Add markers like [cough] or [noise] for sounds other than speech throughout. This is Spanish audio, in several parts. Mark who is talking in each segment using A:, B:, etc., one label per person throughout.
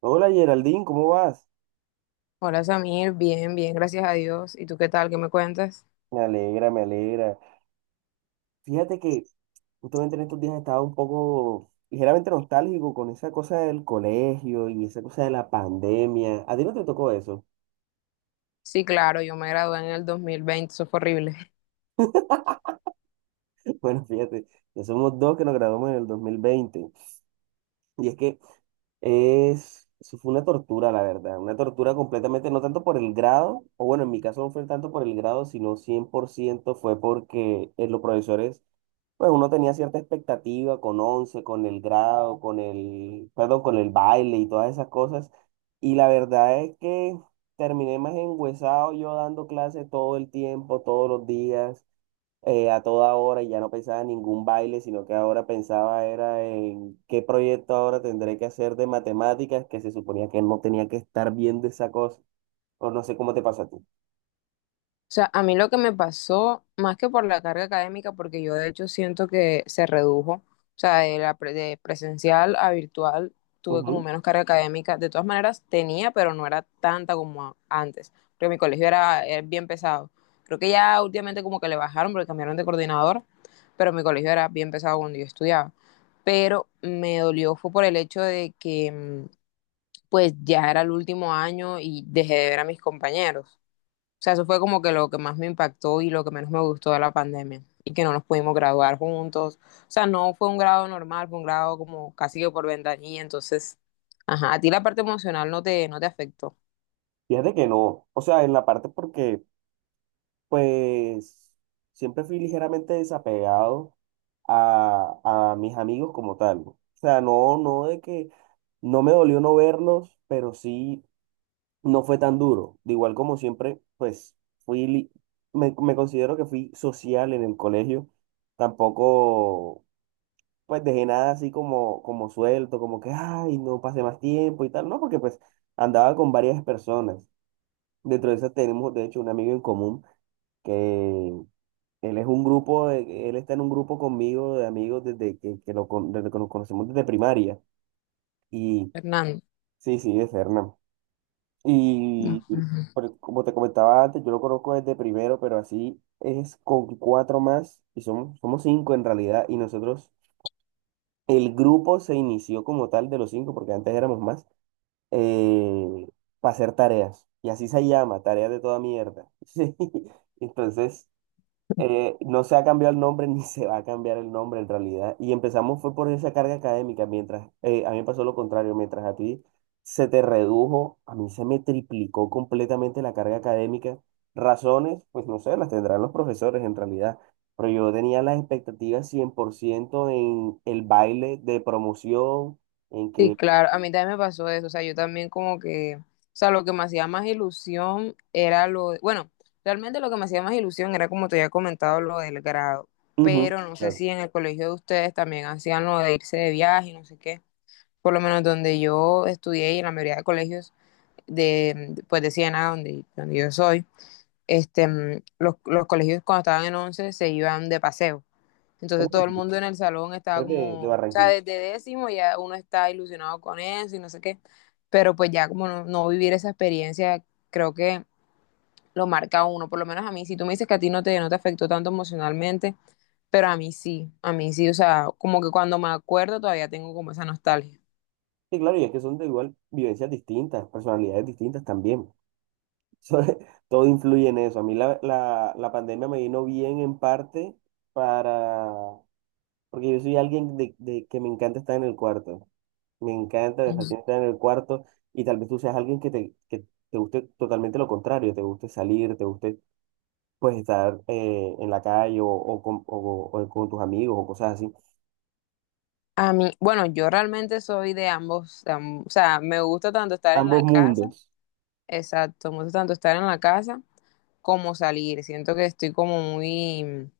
A: Hola Geraldine, ¿cómo vas?
B: Hola Samir, bien, bien, gracias a Dios. ¿Y tú qué tal? ¿Qué me cuentas?
A: Me alegra, me alegra. Fíjate que justamente en estos días estaba un poco ligeramente nostálgico con esa cosa del colegio y esa cosa de la pandemia. ¿A ti no te tocó eso?
B: Sí, claro, yo me gradué en el 2020, eso fue horrible.
A: [laughs] Bueno, fíjate, ya somos dos que nos graduamos en el 2020. Y es que eso fue una tortura, la verdad. Una tortura completamente, no tanto por el grado, o bueno, en mi caso no fue tanto por el grado, sino 100% fue porque los profesores. Pues uno tenía cierta expectativa con 11, con el grado, con el, perdón, con el baile y todas esas cosas. Y la verdad es que terminé más enguesado yo dando clases todo el tiempo, todos los días, a toda hora, y ya no pensaba en ningún baile, sino que ahora pensaba era en qué proyecto ahora tendré que hacer de matemáticas, que se suponía que no tenía que estar viendo esa cosa, o no sé cómo te pasa a ti.
B: O sea, a mí lo que me pasó, más que por la carga académica, porque yo de hecho siento que se redujo, o sea, de presencial a virtual tuve como
A: Ujú.
B: menos carga académica. De todas maneras, tenía, pero no era tanta como antes, porque mi colegio era bien pesado. Creo que ya últimamente como que le bajaron porque cambiaron de coordinador, pero mi colegio era bien pesado cuando yo estudiaba. Pero me dolió fue por el hecho de que pues ya era el último año y dejé de ver a mis compañeros. O sea, eso fue como que lo que más me impactó y lo que menos me gustó de la pandemia. Y que no nos pudimos graduar juntos. O sea, no fue un grado normal, fue un grado como casi que por ventanilla. Entonces, ajá, a ti la parte emocional no te afectó.
A: Fíjate que no, o sea, en la parte porque, pues, siempre fui ligeramente desapegado a mis amigos como tal, ¿no? O sea, no, no de que no me dolió no verlos, pero sí no fue tan duro. De igual como siempre, pues fui, me considero que fui social en el colegio. Tampoco, pues, dejé nada así como, como suelto, como que, ay, no pasé más tiempo y tal. No, porque pues andaba con varias personas. Dentro de esas tenemos, de hecho, un amigo en común que él es un grupo, él está en un grupo conmigo de amigos desde desde que nos conocemos desde primaria. Y
B: Fernando.
A: sí, sí, de Fernán. Y
B: Ujú.
A: como te comentaba antes, yo lo conozco desde primero, pero así es con cuatro más y somos, cinco en realidad. Y nosotros, el grupo se inició como tal de los cinco, porque antes éramos más, eh, para hacer tareas. Y así se llama, tareas de toda mierda. [laughs] Sí. Entonces... no se ha cambiado el nombre [laughs] ni se va a cambiar el nombre en realidad. Y empezamos fue por esa carga académica, mientras a mí me pasó lo contrario, mientras a ti se te redujo, a mí se me triplicó completamente la carga académica. Razones, pues no sé, las tendrán los profesores en realidad, pero yo tenía las expectativas 100% en el baile de promoción, en
B: Sí,
A: que...
B: claro, a mí también me pasó eso. O sea, yo también como que, o sea, lo que me hacía más ilusión era lo, bueno, realmente lo que me hacía más ilusión era como te había comentado lo del grado.
A: Ujú,
B: Pero no sé
A: claro.
B: si en el colegio de ustedes también hacían lo de irse de viaje, no sé qué. Por lo menos donde yo estudié y en la mayoría de colegios de, pues de Siena, donde yo soy, los colegios cuando estaban en 11 se iban de paseo.
A: Pero
B: Entonces
A: de
B: todo el
A: aquí,
B: mundo en el salón estaba
A: pero de
B: como, o sea,
A: Barranquilla.
B: desde décimo ya uno está ilusionado con eso y no sé qué, pero pues ya como no, no vivir esa experiencia creo que lo marca a uno, por lo menos a mí, si tú me dices que a ti no te afectó tanto emocionalmente, pero a mí sí, o sea, como que cuando me acuerdo todavía tengo como esa nostalgia.
A: Sí, claro, y es que son de igual vivencias distintas, personalidades distintas también. [laughs] Todo influye en eso. A mí la pandemia me vino bien en parte para, porque yo soy alguien de que me encanta estar en el cuarto. Me encanta, me fascina estar en el cuarto y tal vez tú seas alguien que te, guste totalmente lo contrario, te guste salir, te guste pues estar en la calle o con tus amigos o cosas así.
B: A mí, bueno, yo realmente soy de ambos, o sea, me gusta tanto estar en
A: Ambos
B: la casa,
A: mundos,
B: exacto, me gusta tanto estar en la casa como salir. Siento que estoy como muy, o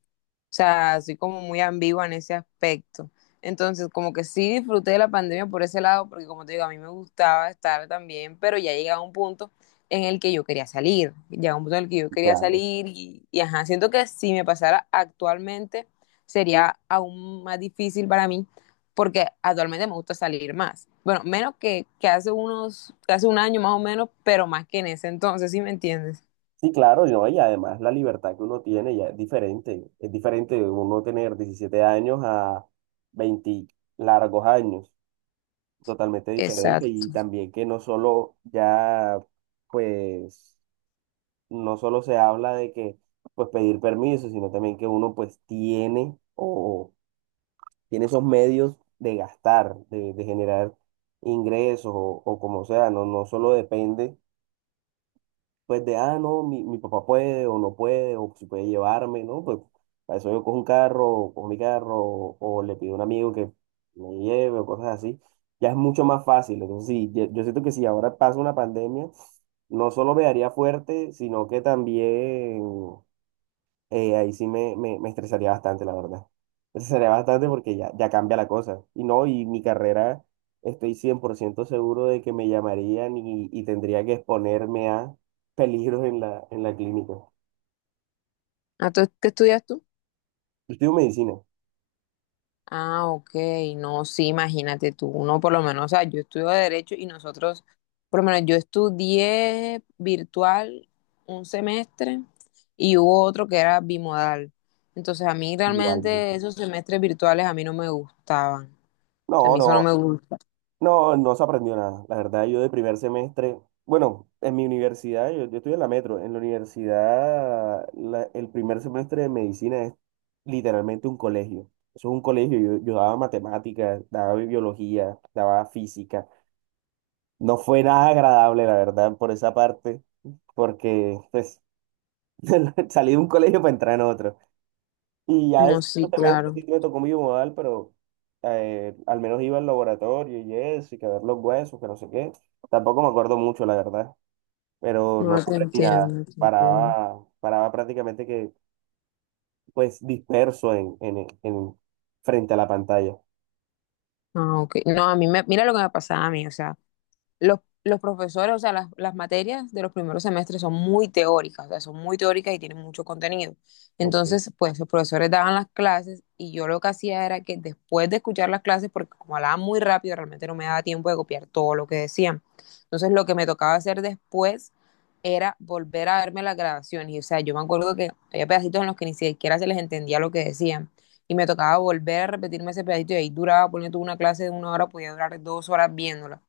B: sea, soy como muy ambigua en ese aspecto. Entonces, como que sí disfruté de la pandemia por ese lado, porque como te digo, a mí me gustaba estar también, pero ya llegaba un punto en el que yo quería salir, llegaba un punto en el que yo quería
A: claro.
B: salir y ajá, siento que si me pasara actualmente sería aún más difícil para mí, porque actualmente me gusta salir más. Bueno, menos que hace un año más o menos, pero más que en ese entonces, ¿sí me entiendes?
A: Sí, claro, no, y además la libertad que uno tiene ya es diferente. Es diferente uno tener 17 años a 20 largos años, totalmente diferente. Y
B: Exacto.
A: también que no solo ya, pues, no solo se habla de que, pues, pedir permiso, sino también que uno, pues, tiene esos medios de gastar, de generar ingresos o como sea, no, no solo depende pues de, no, mi papá puede o no puede, o si puede llevarme, ¿no? Pues para eso yo cojo un carro, cojo mi carro, o le pido a un amigo que me lleve, o cosas así. Ya es mucho más fácil. Entonces, sí, yo siento que si ahora pasa una pandemia, no solo me daría fuerte, sino que también ahí sí me, estresaría bastante, la verdad. Me estresaría bastante porque ya cambia la cosa. Y no, y mi carrera, estoy 100% seguro de que me llamarían y tendría que exponerme a peligros en la, clínica. Yo
B: ¿A tú- qué estudias tú?
A: estudio medicina.
B: Ah, ok, no, sí, imagínate tú, uno por lo menos, o sea, yo estudio derecho y nosotros, por lo menos yo estudié virtual un semestre y hubo otro que era bimodal. Entonces a mí
A: Igualmente.
B: realmente esos semestres virtuales a mí no me gustaban, o sea, a
A: No,
B: mí eso no
A: no,
B: me gusta.
A: no, no se aprendió nada. La verdad, yo de primer semestre, bueno, en mi universidad, yo, estudié en la Metro, en la universidad, el primer semestre de medicina literalmente un colegio. Eso es un colegio, yo daba matemáticas, daba biología, daba física. No fue nada agradable, la verdad, por esa parte, porque pues [laughs] salí de un colegio para entrar en otro. Y ya
B: No,
A: ese
B: sí,
A: semestre
B: claro,
A: sí me tocó mi modal, pero al menos iba al laboratorio y eso, y que a ver los huesos, que no sé qué. Tampoco me acuerdo mucho, la verdad, pero no
B: no te
A: aprendí nada.
B: entiendo, te entiendo.
A: paraba prácticamente que, pues, disperso frente a la pantalla.
B: Ah, ok, no, a mí me, mira lo que me pasaba a mí, o sea. Los profesores, o sea, las materias de los primeros semestres son muy teóricas, o sea, son muy teóricas y tienen mucho contenido.
A: Ok.
B: Entonces, pues los profesores daban las clases y yo lo que hacía era que después de escuchar las clases, porque como hablaban muy rápido, realmente no me daba tiempo de copiar todo lo que decían. Entonces, lo que me tocaba hacer después era volver a verme las grabaciones. Y, o sea, yo me acuerdo que había pedacitos en los que ni siquiera se les entendía lo que decían. Y me tocaba volver a repetirme ese pedacito y ahí duraba, poniendo una clase de una hora, podía durar dos horas viéndola.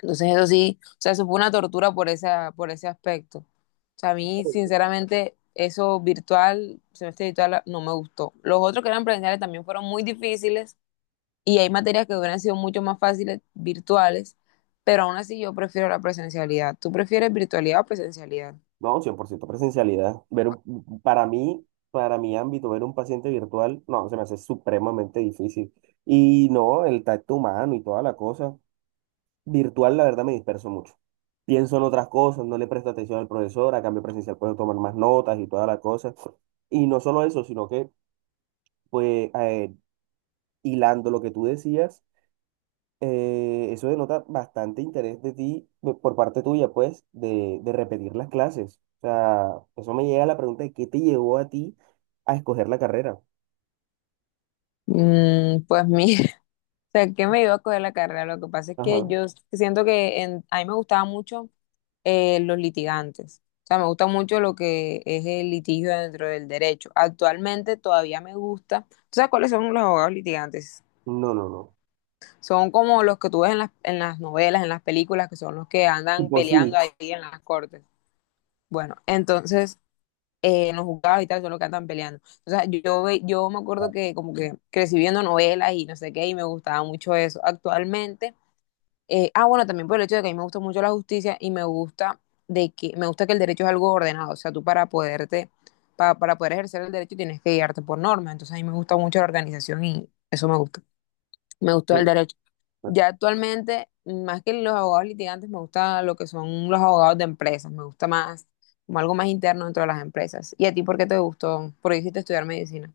B: Entonces eso sí, o sea, eso fue una tortura por esa, por ese aspecto. O sea, a mí, sinceramente, eso virtual, semestre virtual, no me gustó. Los otros que eran presenciales también fueron muy difíciles y hay materias que hubieran sido mucho más fáciles virtuales, pero aún así yo prefiero la presencialidad. ¿Tú prefieres virtualidad o presencialidad?
A: No, 100% presencialidad. Ver para mí, para mi ámbito, ver un paciente virtual, no, se me hace supremamente difícil. Y no, el tacto humano y toda la cosa. Virtual, la verdad, me disperso mucho. Pienso en otras cosas, no le presto atención al profesor, a cambio presencial puedo tomar más notas y toda la cosa. Y no solo eso, sino que, pues, hilando lo que tú decías. Eso denota bastante interés de ti, por parte tuya, pues, de repetir las clases. O sea, eso me llega a la pregunta de qué te llevó a ti a escoger la carrera.
B: Mm, pues mira, [laughs] o sea, qué me iba a coger la carrera. Lo que pasa es que
A: Ajá.
B: yo siento que en- a mí me gustaba mucho los litigantes. O sea, me gusta mucho lo que es el litigio dentro del derecho. Actualmente todavía me gusta. ¿Tú sabes cuáles son los abogados litigantes?
A: No, no, no.
B: Son como los que tú ves en en las novelas, en las películas, que son los que
A: [laughs]
B: andan
A: Tipo
B: peleando ahí
A: suites.
B: en las cortes. Bueno, entonces, en los juzgados y tal, son los que andan peleando. O sea, yo, yo me acuerdo que como que crecí viendo novelas y no sé qué, y me gustaba mucho eso. Actualmente bueno, también por el hecho de que a mí me gusta mucho la justicia y me gusta de que me gusta que el derecho es algo ordenado, o sea, tú para poderte para poder ejercer el derecho tienes que guiarte por normas, entonces a mí me gusta mucho la organización y eso me gusta. Me gustó
A: Eh,
B: el derecho. Ya actualmente, más que los abogados litigantes, me gusta lo que son los abogados de empresas, me gusta más como algo más interno dentro de las empresas. ¿Y a ti por qué te gustó? ¿Por qué hiciste estudiar medicina?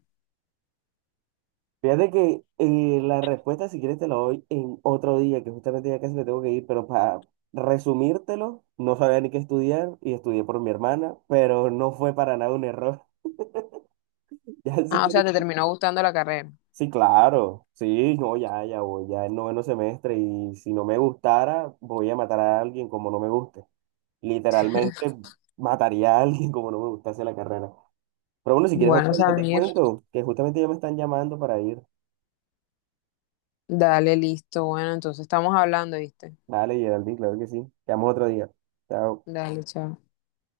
A: Fíjate que la respuesta, si quieres, te la doy en otro día, que justamente ya casi me tengo que ir, pero para resumírtelo, no sabía ni qué estudiar y estudié por mi hermana, pero no fue para nada un error. [laughs] Ya si
B: Ah, o sea,
A: quieres.
B: te terminó gustando la carrera.
A: Sí, claro, sí, no, ya, voy, ya el noveno semestre y si no me gustara, voy a matar a alguien como no me guste. Literalmente
B: [laughs]
A: mataría a alguien como no me gustase la carrera. Pero bueno, si quieres
B: Bueno,
A: otro día te
B: Samir,
A: cuento, que justamente ya me están llamando para ir.
B: dale, listo. Bueno, entonces estamos hablando, ¿viste?
A: Dale, Geraldine, claro que sí. Te llamo otro día. Chao.
B: Dale, chao.